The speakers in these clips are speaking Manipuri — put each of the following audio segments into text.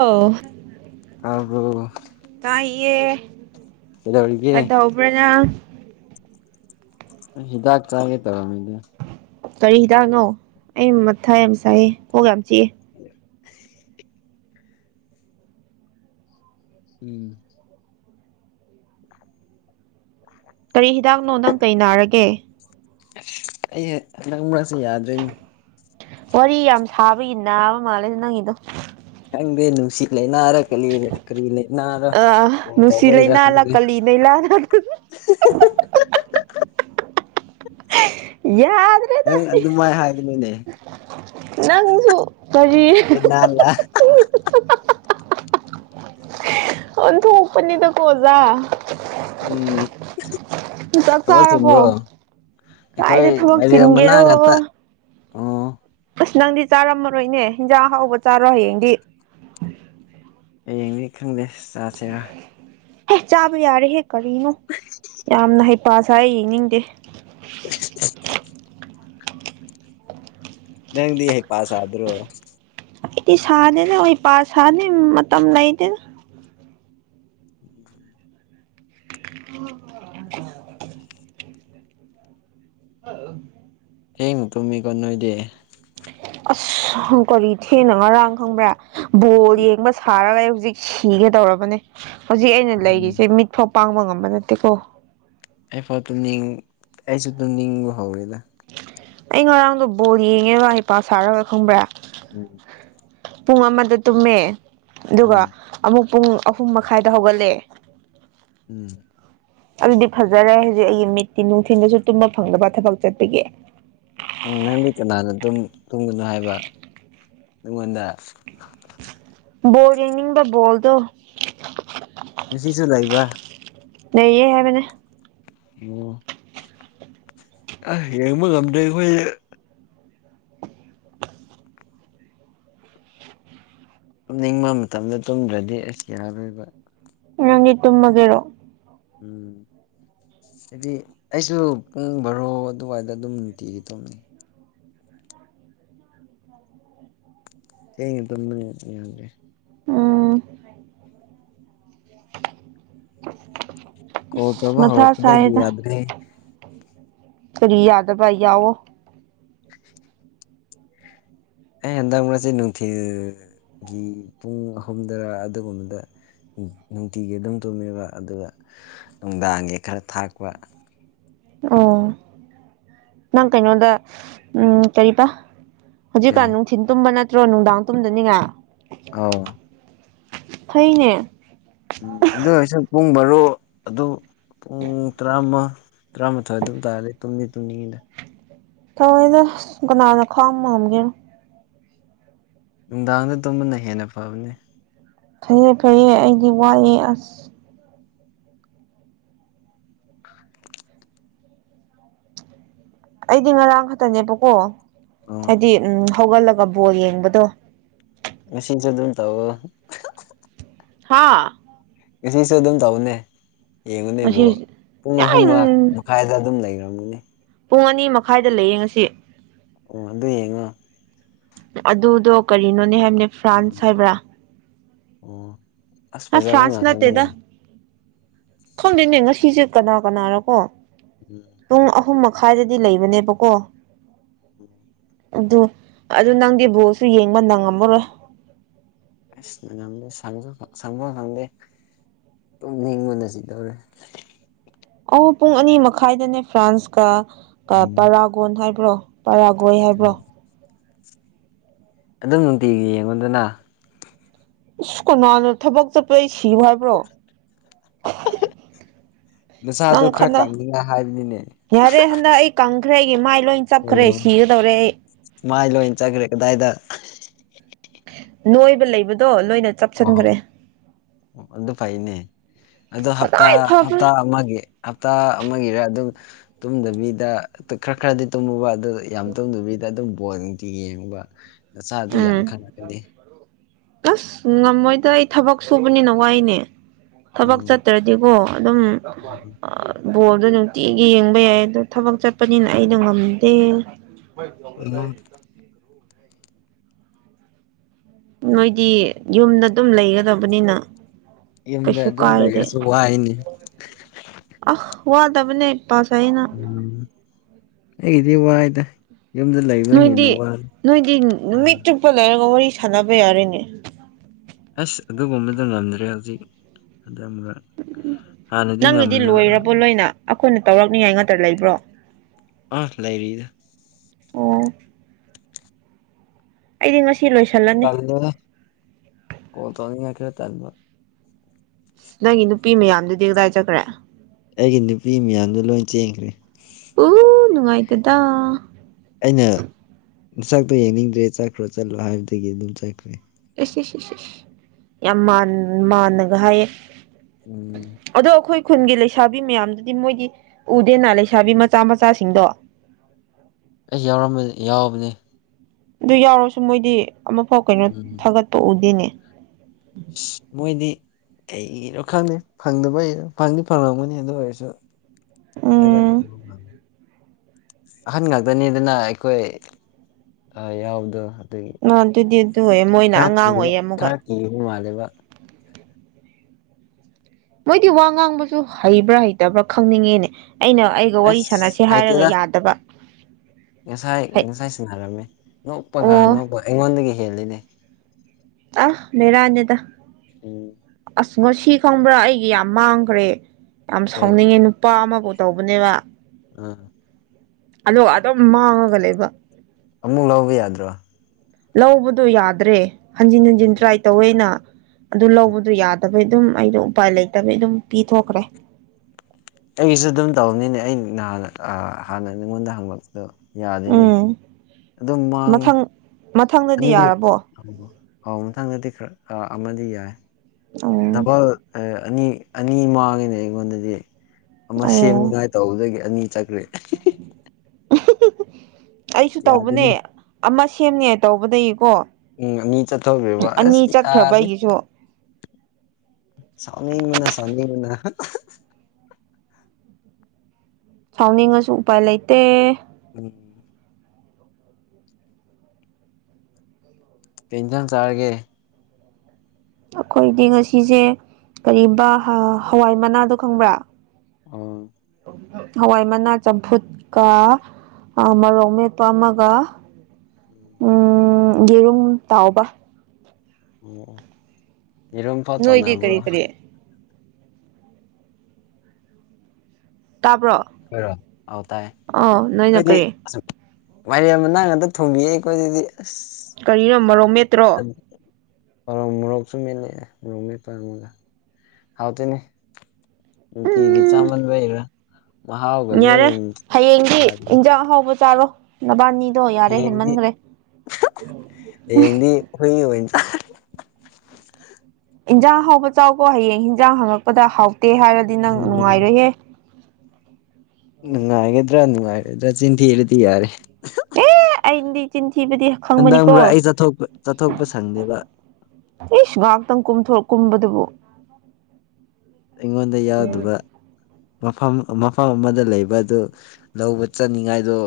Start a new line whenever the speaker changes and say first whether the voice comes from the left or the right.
right: ꯑꯣ
left: ꯇꯥꯕ꯭ꯔꫭ
right: ꯇꯥꯏꯌꯦ
left: ꯀꯩꯗꯧꯔꯤꯒꯦ
right: ꯀꯗꯥꯎꯕ꯭ꯔꯥ ꯅꯪ
left: ꯍꯤꯗꯥꯛ ꯆꯥꯒꯦ ꯇꯧꯔꯝꯃꯤꯗ
right: ꯀꯔꯤ ꯍꯤꯗꯥꯛꯅꯣ ꯑꯩ ꯃꯊꯥ ꯌꯥꯝ ꯁꯥꯏꯑꯦ ꯀꯣꯛ ꯌꯥꯝ ꯆꯤꯛꯑꯦ
left: [inaudible] ꯎꯝ
right: ꯀꯔꯤ ꯍꯤꯗꯥꯛꯅꯣ ꯅꯪ ꯀꯩ ꯅꯥꯔꯒꯦ
left: ꯑꯩꯁꯦ ꯍꯟꯗꯛ ꯃꯔꯛꯁꯦ ꯌꯥꯗ꯭ꯔꯦꯅꯦ
right: ꯋꯥꯔꯤ ꯌꯥꯝ ꯁꯥꯕꯒꯤ ꯅꯥꯕ ꯃꯥꯜꯂꯦꯗ ꯅꯪꯒꯤꯗꯣ
left: ꯈꯪꯗꯦ ꯅꯨꯡꯁꯤ ꯂꯩꯅꯥꯔ ꯀꯔꯤ ꯀꯔꯤ ꯂꯩꯅꯥꯔ
right: ꯑ
left: ꯀꫭꯜ
right: ꯅꯨꯡꯁꯤ
left: ꯇꯧꯕꯩꯔ
right: ꯂꯩꯅꯥꯂ
left: ꯈꯪꯗꯦ
right: ꯀꯂꯤ ꯂꯩꯅꯥꯂ
left: [unintelligible]
right: ꯌꯥꯗꯦ
left: ꯅꯪ ꯑꯗꯨꯃꯥꯏ ꯍꯥꯏꯒꯅꯣꯅꯦ
right: ꯅꯪꯁꯨ ꯀꯔꯤ
left: ꯂꯩꯅꯥꯂ
right: [unintelligible] ꯑꯣꯟꯊꯣꯛꯄꯅꯤꯗꯀꯣ ꯑꯣꯖꯥ
left: ꯎꯝ
right: ꯆꯥꯛ
left: ꯊꯕꯛ
right: ꯆꯥꯔꯕꯣ
left: ꯆꯤꯟꯕ꯭ꯔꯣ
right: ꯀꯥꯏꯗ
left: ꯑꯩꯈꯣꯏ
right: ꯊꯕꯛ
left: ꯃꯥꯏꯔꯦꯟ ꯃꯅꯥ
right: ꯆꯤꯟꯒꯦꯔꯣ
left: ꯉꯥꯛꯇ ꯑꯣ
right: ꯑꯁ ꯅꯪꯗꯤ ꯆꯥꯔꯝꯃꯔꯣꯏꯅꯦ ꯍꯤꯟꯖꯥꯡ ꯑꯍꯥꯎꯕ ꯆꯥꯔꯣ ꯍꯌꯦꯡꯗꯤ
left: ꯍꯌꯦꯡꯗꯤ ꯈꯪꯗꯦ ꯆꯥꯁꯤꯔꯥ
right: ꯍꯦ ꯆꯥꯕ ꯌꯥꯔꯦꯍꯦ ꯀꯔꯤꯅꯣ ꯌꯥꯝꯅ ꯍꯩꯄꯁꯌꯦ ꯌꯦꯡꯅꯤꯡꯗꯦ
left: [unintelligible] ꯅꯪꯗꯤ ꯍꯩꯄꯥꯁꯗ꯭ꯔꯣ
right: ꯑꯩꯗꯤ ꯁꯥꯗꯦꯅꯦ ꯑꯩ ꯄꯥ ꯁꯥꯅꯤ ꯃꯇꯝ ꯂꯩꯗꯦꯅ
left: ꯎꯝ
right: [unintelligible] [unintelligible]
left: ꯊꯦꯡꯅ ꯇꯨꯝꯃꯤꯀꯣ ꯅꯣꯏꯗꯤ
right: ꯀꯔꯤ ꯊꯦꯡꯅ ꯉꯔꯥꯡ ꯈꯪꯕ꯭ꯔꯥ ꯕꯣꯜ ꯌꯦꯡꯕ ꯁꯥꯔꯒ ꯍꯧꯖꯤꯛ ꯁꯤꯒꯗꯧꯔꯕꯅꯦ ꯍꯧꯖꯤꯛ ꯑꯩꯅ
left: ꯎꯝ
right: ꯂꯩꯔꯤꯁꯦ ꯃꯤꯠ ꯐꯥꯎ ꯄꯥꯡꯕ ꯉꯝꯕ ꯅꯠꯇꯦꯀꯣ
left: ꯑꯩꯐꯥꯎ ꯇꯨꯃꯅꯤꯡ ꯑꯩꯁꯨ ꯇꯨꯅꯤꯡꯕ ꯍꯧꯔꯦꯗ
right: ꯑꯩ ꯉꯔꯥꯡꯗꯣ ꯕꯣꯜ ꯌꯦꯡꯉꯦꯕ ꯍꯩꯄꯥ ꯁꯥꯔꯒ ꯈꯪꯕ꯭ꯔꯥ
left: ꯎꯝ
right: ꯄꯨꯡ ꯑꯃꯗ ꯇꯨꯝꯃꯦ ꯑꯗꯨꯒ
left: ꯎꯝ
right: ꯑꯃꯨꯛ ꯄꯨꯡ ꯑꯍꯨꯝ ꯃꯈꯥꯏꯗ ꯍꯧꯒꯠꯂꯦ
left: ꯎꯝ
right: ꯑꯗꯨꯗꯤ ꯐꯖꯔꯦ ꯍꯧꯖꯤꯛ ꯑꯩꯒꯤ ꯃꯤꯠꯇꯤ ꯅꯨꯡꯊꯤꯟꯗꯁꯨ ꯇꯨꯝꯕ ꯐꯪꯗꯕ ꯊꯕꯛ ꯆꯠꯄꯒꯤ
left: ꯎꯝ ꯅꯪꯗꯤ ꯀꯅꯥꯅ ꯇꯨꯝꯒꯅꯣ ꯍꯥꯏꯕ ꯅꯉꯣꯟꯗ
right: [unintelligible]
left: ꯉꯁꯤꯁꯨ ꯂꯩꯕ꯭ꯔꯥ
right: ꯂꯩꯌꯦ ꯍꯥꯏꯕꯅꯦ
left: [unintelligible] ꯑꯁ ꯌꯦꯡꯕ ꯉꯝꯗꯦ ꯑꯩꯈꯣꯏ ꯇꯨꯝꯅꯤꯡꯕ ꯃꯇꯝꯗ ꯇꯨꯝꯗ꯭ꯔꯗꯤ ꯑꯁ ꯌꯥꯔꯣꯏꯕ
right: ꯅꯪꯗꯤ ꯇꯨꯝꯃꯗꯣꯏꯔꯣ
left: ꯎꯝ ꯍꯥꯏꯗꯤ ꯑꯩꯁꯨ ꯄꯨꯡ ꯕꯥꯔꯣ ꯑꯗꯨꯋꯥꯏꯗ ꯑꯗꯨꯝ ꯅꯨꯡꯇꯤꯒꯤ ꯇꯣꯅꯤ ꯊꯦꯡꯅ ꯇꯨꯃꯕꯅꯤꯅ ꯌꯥꯗ꯭ꯔꯦ
right: ꯎꯝ
left: ꯀꯣꯜ ꯇꯧꯕ
right: ꯃꯊꯥ
left: ꯍꯧꯔꯛꯄꯗꯒꯤ
right: ꯁꯥꯏꯗ
left: [unintelligible]
right: ꯀꯔꯤ ꯌꯥꯗꯕ ꯌꯥꯋꯣ
left: ꯑꯩ ꯍꯟꯗꯛ ꯃꯔꯛꯁꯦ ꯅꯨꯡꯊꯤꯜꯒꯤ ꯄꯨꯡ ꯑꯍꯨꯝꯗꯔꯥ ꯑꯗꯨꯒꯨꯝꯕꯗ ꯅꯨꯡꯇꯤꯒꯤ ꯑꯗꯨꯝ ꯇꯨꯝꯃꯦꯕ ꯑꯗꯨꯒ ꯅꯨꯡꯗꯥꯡꯒꯤ ꯈꯔ ꯊꯥꯛꯄ
right: ꯑꯣ ꯅꯪ ꯀꯩꯅꯣꯗ ꯎꯝ ꯀꯔꯤꯕ ꯍꯧꯖꯤꯛꯀꯥꯟ ꯅꯨꯡꯊꯤꯟ ꯇꯨꯝꯕ ꯅꯠꯇ꯭ꯔꯣ ꯅꯨꯡꯗꯥꯡ ꯇꯨꯝꯗꯅꯤꯉꯥꯏ
left: ꯑꯥꯎ
right: ꯐꯩꯅꯦ
left: ꯎꯝ ꯑꯗꯨ ꯑꯣꯏꯁꯨ ꯄꯨꯡ ꯃꯔꯣ ꯑꯗꯨ ꯄꯨꯡ ꯇꯔꯥꯃ ꯇꯔꯥꯃꯊꯣꯏ ꯑꯗꯨꯝ ꯇꯥꯔꯗꯤ ꯇꯨꯝꯗꯤ ꯇꯨꯝꯅꯤꯡꯏꯗ
right: ꯐꯔꯦꯗ ꯀꯅꯥꯅ ꯈꯥꯡꯕ ꯉꯝꯗꯣꯏꯅꯣ
left: ꯅꯨꯡꯗꯥꯡꯗ ꯇꯨꯝꯕꯅ ꯍꯦꯟꯅ ꯐꯕꯅꯤ
right: ꯐꯩꯌꯦꯦ ꯐꯩꯌꯦ ꯑꯩꯗꯤ ꯋꯥꯑꯦ ꯑꯁ ꯑꯩꯗꯤ ꯉꯔꯥꯡ ꯈꯛꯇꯅꯦꯕꯀꯣ
left: ꯑꯣ
right: ꯍꯥꯏꯗꯤ ꯎꯝ ꯍꯧꯒꯠꯂꯒ ꯕꯣꯜ ꯌꯦꯡꯕꯗꯣ
left: ꯉꯁꯤꯁꯨ ꯑꯗꯨꯅ ꯇꯧꯑꫭ
right: ꯍꯥꯥ
left: ꯉꯁꯤꯁꯨ ꯑꯗꯨꯝ ꯇꯧꯅꯦ ꯌꯦꯡꯉꯨꯅꯦ ꯏꯕꯨ
right: ꯉꯁꯤ
left: ꯄꯨꯡ ꯑꯍꯨꯝ
right: ꯌꯥꯏ
left: ꯃꯉꯥ ꯀꯥꯏꯗ ꯑꯗꯨꯝ ꯂꯩꯔꯝꯒꯅꯤ
right: ꯄꯨꯡ ꯑꯅꯤ ꯃꯈꯥꯏꯗ ꯂꯩꯌꯦꯡ ꯉꯁꯤ
left: ꯑꯣ ꯑꯗꯨ ꯌꯦꯡꯉꯣ
right: ꯑꯗꯨꯗꯣ ꯀꯔꯤꯅꯣꯅꯦ ꯍꯥꯏꯕꯅꯦ ꯐ꯭ꯔꯥꯟꯁ ꯍꯥꯏꯕ꯭ꯔꯥ
left: [inaudible]
right: ꯑ ꯐ꯭ꯔꯥꯟꯁ
left: ꯉꯥꯛꯇꯅꯦ
right: ꯅꯠꯇꯦꯗ ꯈꯪꯗꯦꯅꯦ ꯉꯁꯤꯁꯦ ꯀꯅꯥ ꯀꯅꯥꯔꯀꯣ
left: [unintelligible]
right: ꯄꯨꯡ ꯑꯍꯨꯝ ꯃꯈꯥꯏꯗꯗꯤ ꯂꯩꯕꯅꯦꯕꯀꯣ
left: [unintelligible]
right: ꯑꯗꯨ ꯑꯗꯨ ꯅꯪꯗꯤ ꯕꯣꯜꯁꯨ ꯌꯦꯡꯕ ꯅꯪꯉꯝꯃꯔꯣꯏ
left: ꯑꯁ ꯃꯅꯝꯗꯣ ꯁꯟꯖꯨ ꯁꯪꯕ ꯈꯪꯗꯦ [unintelligible]
right: ꯑ ꯄꯨꯡ ꯑꯅꯤ ꯃꯈꯥꯏꯗꯅꯦ ꯐ꯭ꯔꯥꯟꯁꯀ
left: ꯎꯝ
right: ꯄꯔꯥꯒꯣꯟ ꯍꯥꯏꯕ꯭ꯔꯣ ꯄꯔꯥꯒꯣꯏ ꯍꯥꯏꯕ꯭ꯔꯣ
left: ꯑꯗꯨꯝ ꯅꯨꯡꯇꯤꯒꯤ ꯌꯦꯡꯉꯣꯗꯅ
right: ꯏꯁꯁ ꯀꯅꯥꯅꯣ ꯊꯕꯛ ꯆꯠꯄ ꯑꯩ ꯁꯤꯌꯨ ꯍꯥꯏꯕ꯭ꯔꯣ
left: ꯅꯁꯥꯗꯣ
right: ꯅꯪ
left: ꯈ꯭ꯔ
right: ꯈꯟꯅ
left: ꯀꯪꯅꯤꯡꯉꯥꯏ ꯍꯥꯏꯕꯅꯤꯅꯦ
right: ꯌꯥꯔꯦ ꯍꯟꯗꯛ ꯑꯩ ꯀꯪꯈ꯭ꯔꯦ ꯑꯩꯒꯤ ꯃꯥꯏ ꯂꯣꯏ ꯆꯞꯈ꯭ꯔꯦ
left: ꯑꯣ
right: ꯁꯤꯒꯗꯧꯔꯦ ꯑꯩ
left: ꯃꯥꯏ ꯂꯣꯏꯅ ꯆꯠꯈ꯭ꯔꯦ ꯀꯗꯥꯏꯗ
right: ꯅꯣꯏꯕ ꯂꯩꯕꯗꯣ ꯂꯣꯏꯅ
left: ꯑꯣ
right: ꯆꯞꯁꯤꯟꯈ꯭ꯔꯦ
left: ꯑꯣ ꯑꯗꯨ ꯐꯩꯅꯦ ꯑꯗꯣ ꯍꯞꯇꯥ
right: ꯀꯗꯥꯏ ꯐꯕ꯭ꯔꯥ
left: ꯍꯞꯇꯥ ꯑꯃꯒꯤ ꯍꯞꯇꯥ ꯑꯃꯒꯤꯔ ꯑꯗꯨꯝ ꯇꯨꯝꯗꯕꯤꯗ ꯑꯗꯨ ꯈꯔ ꯈꯔꯗꯤ ꯇꯨꯝꯃꯨꯕ ꯌꯥꯝ ꯇꯧꯗꯕꯤꯗ ꯑꯗꯨꯝ ꯕꯣꯜ ꯅꯨꯡꯇꯤ ꯌꯦꯡꯕ ꯅꯆꯥꯥꯗꯣ ꯌꯥꯝ
right: ꯎꯝ
left: ꯈꯪꯂꯛꯀꯅꯤ
right: ꯑꯁ ꯉꯝꯃꯣꯏꯗ ꯑꯩ ꯊꯕꯛ ꯁꯨꯕꯅꯤꯅ ꯋꯥꯏꯅꯦ ꯊꯕꯛ
left: ꯎꯝ
right: ꯆꯠꯇ꯭ꯔꯗꯤ ꯗꯤꯀꯣ ꯑꯗꯨꯝ ꯕꯣꯜꯗꯣ ꯅꯨꯡꯇꯤꯒꯤ ꯌꯦꯡꯕ ꯌꯥꯏ ꯑꯗꯣ ꯊꯕꯛ ꯆꯠꯄꯅꯤꯅ ꯑꯩꯗꯣ ꯉꯝꯗꯦ
left: [unintelligible]
right: ꯅꯣꯏꯗꯤ ꯌꯨꯝꯗ ꯗꯨꯝ ꯂꯩꯒꯗꯕꯅꯤꯅ
left: ꯌꯨꯝꯗ
right: ꯀꯩꯁꯨ
left: ꯑꯗꯨꯝ
right: ꯀꯥꯏꯗꯦ
left: ꯂꯩꯔꯁꯨ ꯋꯥꯏꯅꯦ
right: ꯑꯍ ꯋꯥꯗꯕꯅꯦ ꯄꯁꯥꯏꯅ
left: ꯎꯝ ꯑꯩꯒꯤꯗꯤ ꯋꯥꯏꯗ ꯌꯨꯝꯗ ꯂꯩꯕ ꯍꯦꯟꯅ
right: ꯅꯣꯏꯗꯤ
left: ꯋꯥꯂꯦ
right: ꯅꯣꯏꯗꯤ ꯅꯨꯃꯤꯠ ꯆꯨꯞꯄ ꯂꯩꯔꯒ ꯋꯥꯔꯤ ꯁꯥꯟꯅꯕ ꯌꯥꯔꯦꯅꯦ
left: ꯑꯁ ꯑꯗꯨꯒꯨꯝꯕꯗꯣ ꯉꯝꯗ꯭ꯔꯦ ꯍꯧꯖꯤꯛ ꯑꯗꯨꯝꯕ
right: ꯎ ꯅꯪꯒꯤꯗꯤ ꯂꯣꯏꯔꯕꯣ ꯂꯣꯏꯅ ꯑꯩꯈꯣꯏꯅ ꯇꯧꯔꯛꯅꯤꯉꯥꯏ ꯉꯥꯛꯇ ꯂꯩꯕ꯭ꯔꯣ
left: ꯑꯥ ꯂꯩꯔꯤꯗ
right: ꯑꯣ ꯑꯩꯗꯤ ꯉꯁꯤ ꯂꯣꯏꯁꯜꯂꯛ
left: [unintelligible]
right: ꯅꯪꯒꯤ ꯅꯨꯄꯤ ꯃꯌꯥꯝꯗꯨꯗꯤ ꯀꯗꯥꯏ ꯆꯠꯈ꯭ꯔꯦ
left: ꯑꯩꯒꯤ ꯅꯨꯄꯤ ꯃꯌꯥꯝꯗꯣ ꯂꯣꯏ ꯆꯦꯟꯈ꯭ꯔꯦ
right: ꯎ ꯅꯨꯡꯉꯥꯏꯇꯗ
left: ꯑꯩꯅ ꯅꯁꯛꯇꯣ ꯌꯦꯡꯅꯤꯡꯗ꯭ꯔꯦ ꯆꯠꯈ꯭ꯔꯣ ꯆꯠꯂꯣ ꯍꯥꯏꯕꯗꯒꯤ ꯑꯗꯨꯝ ꯆꯠꯈ꯭ꯔꯦ
right: ꯑꯦꯁ ꯑꯦꯁ ꯑꯦꯁꯦ ꯌꯥꯝ ꯃꯥꯟꯅꯒ ꯍꯥꯏꯌꯦ
left: ꯎꯝ
right: ꯑꯗꯣ ꯑꯩꯈꯣꯏ ꯈꯨꯟꯒꯤ ꯂꯩꯁꯥꯕꯤ ꯃꯌꯥꯝꯗꯨꯗꯤ ꯃꯣꯏꯗꯤ ꯎꯗꯦꯅ ꯂꯩꯁꯥꯕꯤ ꯃꯆꯥ ꯃꯆꯥꯁꯤꯡꯗꯣ
left: ꯑꯩ ꯌꯥꯎꯔꯝꯕ-ꯌꯥꯎꯕꯅꯦ
right: ꯑꯗꯨ ꯌꯥꯎꯔꯁꯨ ꯃꯣꯏꯗꯤ ꯑꯃꯐꯥꯎ ꯀꯩꯅꯣ
left: ꯎꯝ
right: ꯊꯥꯒꯠꯄ ꯎꯗꯦꯅꯦ
left: ꯃꯣꯏꯗꯤ ꯀꯔꯣ ꯈꯪꯗꯦ ꯐꯪꯗꯕꯩꯔꯣ ꯐꯪꯗꯤ ꯐꯪꯉꯝꯒꯅꯤ ꯑꯗꯨ ꯑꯣꯏꯔꯁꯨ
right: ꯎꯝ
left: [unintelligible] ꯑꯍꯟ ꯉꯥꯛꯇꯅꯤꯗꯅ ꯑꯩꯈꯣꯏ ꯑ ꯌꯥꯎꯕꯗꯣ ꯑꯗꯨꯒꯤ
right: [unintelligible]
left: ꯈꯔ
right: ꯑꯉꯥꯡ
left: ꯀꯤꯕ
right: ꯑꯣꯏꯌꯦ
left: ꯈꯔ
right: ꯑꯃꯨꯛꯀ
left: ꯀꯤꯈꯤꯕ ꯃꯥꯜꯂꯦꯕ
right: ꯃꯣꯏꯗꯤ ꯋꯥ ꯉꯥꯡꯕꯁꯨ ꯍꯩꯕ꯭ꯔꯥ ꯍꯩꯇꯕ꯭ꯔꯥ ꯈꯪꯅꯤꯡꯉꯦꯅꯦ ꯑꯩꯅ ꯑꯩ ꯋꯥꯔꯤ ꯁꯥꯟꯅꯁꯦ
left: ꯑꯁ
right: ꯍꯥꯏꯔꯒ
left: ꯍꯩꯇꯦꯗ
right: ꯌꯥꯗꯕ
left: ꯉꯁꯥꯏ
right: ꯍꯩ
left: ꯉꯁꯥꯏ ꯁꯟꯅꯔꯝꯃꯦ ꯅꯣꯛꯄꯒꯥꯟ
right: ꯑꯣ
left: ꯅꯣꯛꯄ ꯑꯩꯉꯣꯟꯗꯒꯤ ꯍꯦꯜꯂꯤꯅꯦ
right: ꯑ ꯕꯦꯔꯥꯅꯤꯗ
left: ꯎꯝ
right: ꯑꯁ ꯉꯣ ꯁꯤ ꯈꯪꯕ꯭ꯔꯥ ꯑꯩꯒꯤ ꯌꯥꯝ ꯃꯥꯡꯈ꯭ꯔꯦ ꯌꯥꯝ
left: ꯀꯩꯒꯤ
right: ꯁꯥꯎꯅꯤꯡꯉꯦ ꯅꯨꯄꯥ ꯑꯃꯐꯥꯎ ꯇꯧꯕꯅꯦꯕ
left: ꯑ
right: ꯑꯗꯣ ꯑꯗꯨꯝ ꯃꯥꯡꯉꯒ ꯂꯩꯕ
left: ꯑꯃꯨꯛ ꯂꯧꯕ ꯌꯥꯗ꯭ꯔꯣ
right: ꯂꯧꯕꯗꯣ ꯌꯥꯗ꯭ꯔꯦ ꯍꯟꯖꯤꯟ ꯍꯟꯖꯤꯟ
left: ꯎꯝ
right: ꯇ꯭ꯔꯥꯏ ꯇꯧꯋꯦꯅ ꯑꯗꯨ ꯂꯧꯕꯗꯨ ꯌꯥꯗꯕꯩ ꯑꯗꯨꯝ ꯑꯩꯗꯣ ꯎꯄꯥꯏ ꯂꯩꯇꯕꯩ ꯑꯗꯨꯝ ꯄꯤꯊꯣꯛꯈ꯭ꯔꯦ
left: ꯑꯩꯒꯤꯁꯨ ꯑꯗꯨꯝ ꯇꯧꯕꯅꯤꯅꯦ ꯑꯩ ꯅꯍꯥꯟ ꯍꯥꯟꯅ ꯅꯉꯣꯟꯗ ꯍꯪꯂꯛꯄꯗꯣ ꯌꯥꯗꯦꯅꯦ
right: ꯎꯝ
left: ꯑꯗꯨꯝ ꯃꯥꯡꯉꯦ
right: ꯃꯊꯪ ꯃꯊꯪꯗꯗꯤ ꯌꯥꯔꯕꯣ
left: ꯑ ꯑꯥꯎ ꯃꯊꯪꯗꯗꯤ ꯈꯔ ꯑꯃꯗꯤ ꯌꯥꯏ
right: ꯎꯝ
left: ꯗꯕꯜ ꯑꯅꯤ ꯑꯅꯤ ꯃꯥꯡꯉꯦꯅꯦ ꯑꯩꯉꯣꯟꯗꯗꯤ ꯑꯃ
right: ꯑꯣ
left: ꯁꯦꯝꯅꯤꯉꯥꯏ ꯇꯧꯗꯒꯤ ꯑꯅꯤ ꯆꯠꯈ꯭ꯔꯦ
right: ꯑꯩꯁꯨ ꯇꯧꯕꯅꯦ
left: ꯌꯥꯗꯦꯅꯦ
right: ꯑꯃ ꯁꯦꯝꯅꯤꯡꯉꯥꯏ ꯇꯧꯕꯗꯩꯀꯣ
left: ꯎꯝ ꯃꯤ ꯆꯠꯊꯈꯤꯕ ꯑꯁ ꯌꯥ
right: ꯑꯩꯒꯤꯁꯨ
left: ꯁꯥꯎꯅꯤꯪꯕꯅꯥ ꯁꯥꯑꯣꯅꯤꯪꯕꯅꯥ
right: ꯁꯥꯎꯅꯤꯡꯉꯁꯨ ꯎꯄꯥꯏ ꯂꯩꯇꯦ
left: ꯎꯝ ꯀꯩ ꯍꯦꯟꯖꯥꯡ ꯆꯥꯔꯒꯦ
right: ꯑꯩꯈꯣꯏꯗꯤ ꯉꯁꯤꯁꯦ ꯀꯔꯤꯕ ꯍꯋꯥꯏ ꯃꯅꯥꯗꯣ ꯈꯪꯕ꯭ꯔꯥ
left: ꯑꯝ
right: ꯍꯋꯥꯏ ꯃꯅꯥ ꯆꯝꯐꯨꯠꯀ ꯃꯔꯣꯛ ꯃꯦꯠꯄ ꯑꯃꯒ
left: ꯑꯣ
right: ꯎꯝ ꯌꯦꯔꯨꯝ ꯇꯥꯎꯕ
left: ꯑꯣ ꯑꯣ ꯌꯦꯔꯨꯝꯐꯥꯎ
right: ꯅꯣꯏꯗꯤ
left: ꯇꯧꯅꯕ꯭ꯔꯣ
right: ꯀꯔꯤ ꯀꯔꯤ ꯇꯥꯕ꯭ꯔꯣ
left: ꯑꯈꯣꯏꯔꯣ ꯑꯥꯎ ꯇꯥꯏ
right: ꯑꯥ ꯅꯣꯏꯅ
left: ꯑꯩꯈꯣꯏꯗꯤ
right: ꯀꯔꯤ
left: ꯋꯥꯏꯔꯦꯝ ꯃꯅꯥ ꯉꯇ ꯊꯣꯡꯕꯤꯛ ꯑꯩꯈꯣꯏꯗꯗꯤ ꯑꯁ
right: ꯀꯔꯤꯅꯣ ꯃꯔꯣꯛ ꯃꯦꯠꯇ꯭ꯔꯣ
left: ꯑꯔꯎ ꯃꯣꯔꯣꯛꯁꯨ ꯃꯦꯠꯂꯦ ꯃꯣꯔꯣꯛ ꯃꯦꯠꯄ ꯑꯝꯒ ꯍꯥꯎꯇꯅꯦ ꯅꯨꯪꯇꯤꯒꯤ
right: ꯎꯝ
left: ꯆꯥꯃꯟꯕꯩꯔꯥ ꯃꯍꯥꯎꯒ
right: ꯌꯥꯔꯦ
left: ꯂꯣꯏ
right: ꯍꯌꯦꯡꯗꯤ
left: ꯌꯥꯗ꯭ꯔꯦ
right: ꯏꯟꯖꯥꯡ ꯑꯍꯥꯎꯕ ꯆꯥꯔꯣ ꯅꯕꯥꯅꯤꯗꯣ ꯌꯥꯔꯦ ꯍꯦꯟꯃꯟꯈ꯭ꯔꯦ
left: ꯍꯥꯌꯦꯡꯗꯤ ꯍꯨꯏ ꯑꯣꯏꯅꯥ ꯆꯥ
right: ꯏꯟꯖꯥꯡ ꯍꯥꯎꯕ ꯆꯥꯎꯕꯣ ꯍꯌꯦꯡ ꯌꯦꯟꯖꯥꯡ ꯍꯥꯡꯉꯛꯄꯗ ꯍꯥꯎꯇꯦ ꯍꯥꯏꯔꯗꯤ ꯅꯪ
left: ꯎꯝ
right: ꯅꯨꯡꯉꯥꯏꯔꯣꯏꯍꯦ
left: ꯅꯨꯡꯉꯥꯏꯒꯗ꯭ꯔꯥ ꯅꯨꯡꯉꯥꯏꯒꯗ꯭ꯔꯥ ꯆꯤꯟꯊꯤꯔꯗꯤ ꯌꯥꯔꯦ
right: ꯑꯦ ꯑꯗꯤ ꯆꯤꯟꯊꯤꯕꯗꯤ ꯈꯪꯕꯅꯤꯀꯣ
left: ꯍꯟꯗꯪꯕ꯭ꯔꯥ ꯑꯩ ꯆꯠꯊꯣꯛꯄ ꯆꯠꯊꯣꯛꯄ ꯁꯪꯗꯦꯕ
right: ꯏꯁꯁ ꯉꯥꯏꯍꯥꯛꯇꯪ ꯀꯨꯝꯊꯣꯔ ꯀꯨꯝꯕꯗꯨꯕꯨ
left: ꯑꯩꯉꯣꯟꯗ ꯌꯥꯎꯗꯕ ꯃꯐꯝ ꯃꯐꯝ ꯑꯃꯗ ꯂꯩꯕ ꯑꯗꯨ ꯂꯧꯕ ꯆꯠꯅꯤꯡꯉꯥꯏꯗꯣ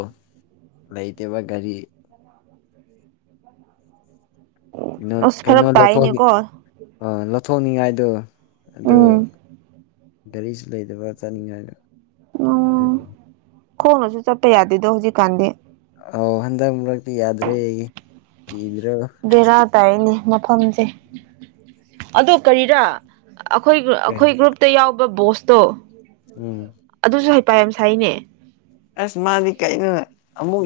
left: ꯂꯩꯇꯕ ꯒꯥꯔꯤ
right: [inaudible] [inaudible]
left: [unintelligible]
right: ꯑꯁ
left: ꯑ
right: ꯐꯔꯛ ꯇꯥꯏꯅꯦꯀꯣ
left: ꯂꯧꯊꯣꯛꯅꯤꯡꯉꯥꯏꯗꯣ ꯑꯗꯨ
right: ꯎꯝ
left: ꯒꯥꯔꯤꯁꯨ ꯂꯩꯗꯕ꯭ꯔꯥ ꯆꯥꯅꯤꯡꯉꯥꯏꯕ ꯑꯗꯨ
right: ꯎꯝ ꯈꯣꯡꯅꯁꯨ ꯆꯠꯄ ꯌꯥꯗꯦꯗꯣ ꯍꯧꯖꯤꯛꯀꯥꯟꯗꯤ
left: ꯑ ꯍꯟꯗꯛ ꯃꯔꯛꯇꯤ ꯌꯥꯗ꯭ꯔꯦ ꯀꯤꯕꯤ꯭ꯔꯣ
right: ꯚꯦꯔꯥꯠ ꯇꯥꯏꯌꯦꯅꯦ ꯃꯐꯝꯁꯦ ꯑꯗꯨ ꯀꯔꯤꯔ ꯑꯈꯣꯏ ꯒ꯭ꯔꯨ ꯑꯈꯣꯏ ꯒ꯭ꯔꯨꯞ ꯇ ꯌꯥꯎꯕ ꯕꯣꯁꯇꯣ
left: ꯎꯝ
right: ꯑꯗꯨꯁꯨ ꯍꯥꯏ ꯄ ꯌꯥꯝ ꯁꯥꯏꯅꯦ
left: ꯑꯁ ꯃꯥꯗꯤ ꯀꯩꯅꯣ ꯑꯃꯨꯛ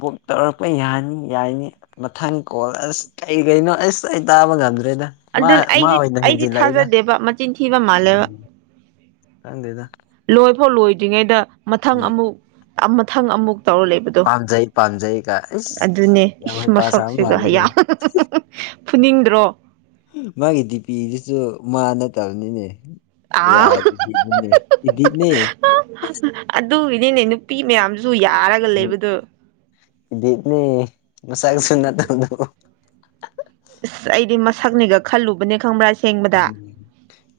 left: ꯚꯛ ꯇꯧꯔꯛꯄ ꯌꯥꯅꯤ ꯌꯥꯅꯤ ꯃꯊꯪ ꯀꯣꯜ ꯑꯁ ꯑꯩ ꯀꯩꯅꯣ ꯑꯁ ꯑꯩ ꯇꯥꯕ ꯉꯝꯗ꯭ꯔꯦꯗ ꯃꯥ
right: ꯑꯗꯨꯅ
left: ꯃꯥ
right: ꯑꯩꯗꯤ
left: ꯑꯣꯏꯅ
right: ꯑꯩꯗꯤ
left: ꯍꯦꯟꯖꯤꯜꯂꯛꯏꯗ
right: ꯊꯥꯖꯗꯦꯕ ꯃꯆꯤꯟ ꯊꯤꯕ ꯃꯥꯜꯂꯦꯕ
left: ꯎꯝ ꯈꯪꯗꯦꯗ
right: ꯂꯣꯏꯐꯥꯎ ꯂꯣꯏꯗ꯭ꯔꯤꯉꯩꯗ ꯃꯊꯪ
left: ꯎꯝ
right: ꯑꯃꯨꯛ ꯃꯊꯪ ꯑꯃꯨꯛ ꯇꯧꯔ ꯂꯩꯕꯗ
left: ꯄꯥꯝꯖꯩ ꯄꯥꯝꯖꯩꯒ ꯏꯁ
right: ꯑꯗꯨꯅꯦ
left: ꯌꯥꯝ
right: ꯏꯁ
left: ꯍꯩꯄꯥ ꯁꯥꯕ
right: ꯃꯁꯛꯁꯤꯒ
left: ꯃꯥꯜꯂꯦꯅꯦ
right: ꯌꯥꯝ ꯐꯨꯅꯤꯡꯗ꯭ꯔꯣ
left: ꯃꯥꯒꯤ ꯗꯤꯄꯤꯗꯨꯁꯨ ꯃꯥ ꯅꯠꯇꯕꯅꯤꯅꯦ ꯌꯥ
right: ꯑꯥ
left: ꯏꯅꯦ ꯏꯅꯦꯅꯤ
right: ꯑꯗꯨ ꯏꯅꯦꯅꯦ ꯅꯨꯄꯤ ꯃꯌꯥꯝꯁꯨ ꯌꯥꯔꯒ ꯂꯩꯕꯗꯣ
left: ꯏꯗꯤ ꯏꯗꯅꯦ ꯃꯁꯥꯒꯁꯨꯅꯠꯇ
right: ꯏꯁ ꯑꯩꯗꯤ ꯃꯁꯛꯅꯦꯒ ꯈꯜꯂꯨꯕꯅꯦ ꯈꯪꯕ꯭ꯔꯥ ꯏꯁ
left: ꯎꯝ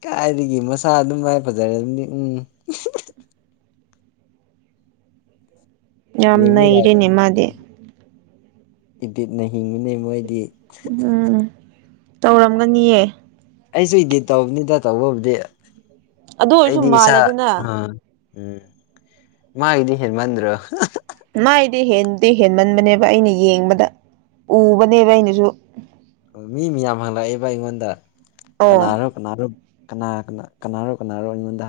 left: ꯀꯥꯏꯗꯒꯤ ꯃꯁꯥ ꯑꯗꯨꯝ ꯃꯥꯏ ꯐꯖꯔꯦ ꯑꯗꯨꯝꯗꯤ ꯎꯝ
right: ꯌꯥꯝ
left: ꯌꯦꯡꯕ
right: ꯅꯩꯔꯦꯅꯦ
left: ꯌꯥꯗꯕ
right: ꯃꯥꯗꯤ
left: ꯏꯗꯤꯠꯅ ꯍꯤꯡꯕꯅꯤ ꯃꯣꯏꯗꯤ
right: ꯎꯝ ꯇꯧꯔꯝꯒꯅꯤꯌꯦ
left: ꯑꯩꯁꯨ ꯏꯗꯤꯠ ꯇꯧꯕꯅꯤꯗ ꯇꯧꯕꯕꯨꯗꯤ
right: ꯑꯗꯨ ꯑꯣꯏꯔꯁꯨ
left: ꯑꯩꯗꯤ ꯉꯁꯥꯏ
right: ꯃꯥꯜꯂꯦꯗꯅ
left: ꯑ ꯎꯝ ꯃꯥꯒꯤꯗꯤ ꯍꯦꯟꯃꯟꯗ꯭ꯔꯣ
right: ꯃꯥꯏꯗꯤ ꯍꯦꯟꯗꯤ ꯍꯦꯟꯃꯟꯕꯅꯦꯕ ꯑꯩꯅ ꯌꯦꯡꯕꯗ ꯎꯕꯅꯦꯕ ꯑꯩꯅꯁꯨ
left: ꯃꯤ ꯃꯌꯥꯝ ꯍꯪꯂꯛꯑꯦꯕ ꯑꯩꯉꯣꯟꯗ
right: ꯑꯣ
left: ꯀꯅꯥꯔꯣꯛ ꯀꯅꯥꯣ ꯀꯅꯥ ꯀ ꯀꯅꯥꯔꯣ ꯀꯅꯥꯔꯣ ꯑꯩꯉꯣꯟꯗ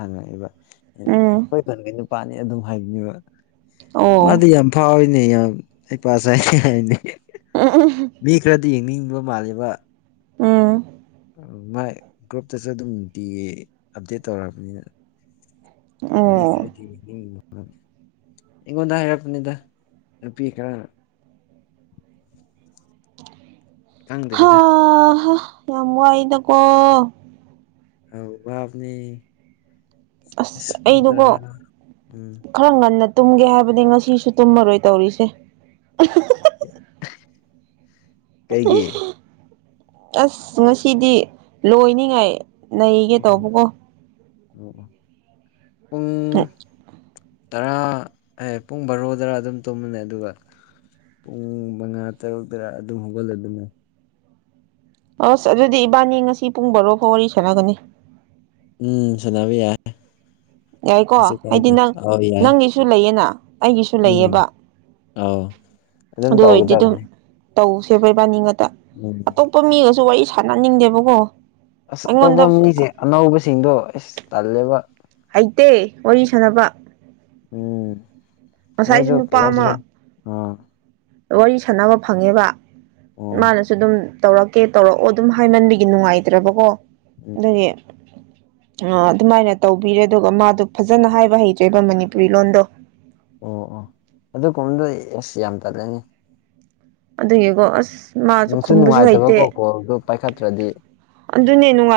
right: ꯎꯝ
left: ꯍꯪꯉꯛꯏꯕꯈꯣꯏ ꯄꯥꯅꯤ ꯑꯗꯨꯝ ꯍꯥꯏꯅꯤꯕ
right: ꯑꯣ
left: ꯃꯥꯗꯤ ꯌꯥꯝ ꯐꯥꯎꯔꯤꯅꯦ ꯌꯥꯝ ꯑꯩ ꯄ ꯆꯥꯏ ꯍꯥꯏꯅꯤ ꯃꯤ ꯈꯔꯗꯤ ꯌꯦꯡꯅꯤꯡꯕ ꯃꯥꯜꯂꯤꯕ
right: ꯎꯝ
left: ꯃꯥꯏ ꯒ꯭ꯔꯨꯞꯇꯁꯨ ꯑꯗꯨꯝ ꯅꯨꯡꯇꯤꯒꯤ ꯑꯞꯗꯦꯠ ꯇꯧꯛꯑꯔꯕꯅꯤꯅ
right: ꯑ
left: ꯃꯤ ꯈꯗꯤ ꯑꯩꯉꯣꯟꯗ ꯍꯥꯏꯔꯛꯄꯅꯤꯗ ꯅꯨꯄꯤ ꯈꯔ
right: [inaudible] ꯍꯥ
left: ꯈꯪꯗ꯭ꯔꯦꯗ
right: ꯌꯥꯝ ꯋꯥꯏꯗꯀꯣ
left: ꯑ ꯋꯥꯕꯅꯤ
right: ꯑꯁ
left: ꯏꯁꯄ ꯇꯔ
right: ꯑꯩꯗꯨꯀꯣ
left: ꯎꯝ
right: ꯈꯔ ꯉꯟꯅ ꯇꯨꯝꯒꯦ ꯍꯥꯏꯕꯅꯤ ꯉꯁꯤꯁꯨ ꯇꯨꯝꯃꯔꯣꯏ ꯇꯧꯔꯤꯁꯦ
left: ꯀꯩꯒꯤ
right: ꯑꯁ ꯉꯁꯤꯗꯤ ꯂꯣꯏꯅꯤꯉꯥꯏ ꯅꯒꯦ ꯇꯧꯕꯀꯣ
left: ꯑꯣꯑꯣ ꯄꯨꯡ ꯇꯔꯥ ꯑꯦ ꯄꯨꯡ ꯕꯥꯔꯣꯗꯔ ꯑꯗꯨꯝ ꯇꯨꯝꯕꯅꯦ ꯑꯗꯨꯒ ꯄꯨꯡ ꯃꯉꯥ ꯇꯔꯨꯛ ꯇꯔꯥ ꯑꯗꯨꯝ ꯍꯧꯒꯠꯂꯦ ꯑꯗꯨꯅꯦ
right: ꯑꯁ ꯑꯗꯨꯗꯤ ꯏꯕꯥꯅꯤ ꯉꯁꯤ ꯄꯨꯡ ꯕꯔꯣꯐꯥꯎ ꯋꯥꯔꯤ ꯁꯥꯟꯅꯒꯅꯤ
left: ꯎꯝ ꯁꯅꯕꯤ ꯌꯥꯏꯦ
right: ꯌꯥꯏꯀꯣ ꯍꯥꯏꯗꯤ ꯅꯪ
left: ꯑꯧ ꯌꯥꯏ
right: ꯅꯪꯒꯤꯁꯨ ꯂꯩꯌꯦꯅ ꯑꯩꯒꯤꯁꯨ
left: ꯎꯝ
right: ꯂꯩꯌꯦꯕ
left: ꯑꯧ ꯑꯗꯨꯝ
right: ꯑꯗꯨ ꯑꯣꯏꯔꯗꯤ ꯑꯗꯨꯝ
left: ꯇꯧꯒꯗꯕꯅꯦ
right: ꯇꯧꯁꯦꯕ ꯏꯕꯥꯅꯤ ꯉꯥꯛꯇ
left: ꯎꯝ
right: ꯑꯇꯨꯞ ꯇꯨꯃꯤꯒꯁꯨ ꯋꯥꯔꯤ ꯁꯥꯟꯅꯅꯤꯡꯗꯦꯕꯀꯣ
left: ꯑꯁ ꯑꯇꯣꯞꯄ
right: ꯑꯩꯉꯣꯟꯗ
left: ꯃꯤꯁꯦ ꯑꯅꯧꯕꯁꯤꯡꯗꯣ ꯑꯁ ꯇꯜꯂꯦꯕ
right: ꯍꯩꯇꯦ ꯋꯥꯔꯤ ꯁꯥꯅꯕ
left: ꯎꯝ ꯃꯣꯏꯗꯣ
right: ꯉꯁꯥꯏꯁꯨ
left: ꯀꯔꯤ
right: ꯅꯨꯄꯥ ꯑꯃ
left: ꯍꯥꯏꯁꯤꯔ ꯑꯥ
right: ꯋꯥꯔꯤ ꯁꯥꯟꯅꯕ ꯐꯪꯉꯦꯕ
left: ꯑꯣ
right: ꯃꯥꯅꯁꯨ ꯗꯨꯝ ꯇꯧꯔꯛꯀꯦ ꯇꯧꯔꯛꯑꯣ ꯑꯗꯨꯝ ꯍꯥꯏꯃꯟꯕꯒꯤ ꯅꯨꯡꯉꯥꯏꯇ꯭ꯔꯕꯀꯣ
left: ꯎꯝ
right: ꯑꯗꯨꯅꯦ ꯑ ꯑꯗꯨꯃꯥꯏꯅ ꯇꯧꯕꯤꯔꯦ ꯑꯗꯨꯒ ꯃꯥꯗꯣ ꯐꯖꯅ ꯍꯥꯏꯕ ꯍꯩꯇ꯭ꯔꯦꯕ ꯃꯅꯤꯄꯨꯔꯤ ꯂꯣꯟꯗꯣ
left: ꯑꯣ ꯑꯣ ꯑꯗꯨ ꯀꯨꯝꯗꯣ ꯑꯦꯁ ꯌꯥꯝ ꯇꯠꯂꯦꯅꯦ
right: ꯑꯗꯨꯒꯤꯀꯣ ꯑꯁ ꯃꯥꯁꯨ
left: ꯅꯨꯡꯁꯨ
right: ꯈꯨꯝꯕꯁꯨ ꯍꯩꯇꯦ
left: ꯅꯨꯡꯉꯥꯏꯇꯕꯀꯣ ꯀꯣꯜꯗꯨ ꯄꯥꯏꯈꯠꯇ꯭ꯔꯗꯤ
right: ꯑꯗꯨꯅꯦ ꯅꯨꯡꯉꯥꯏ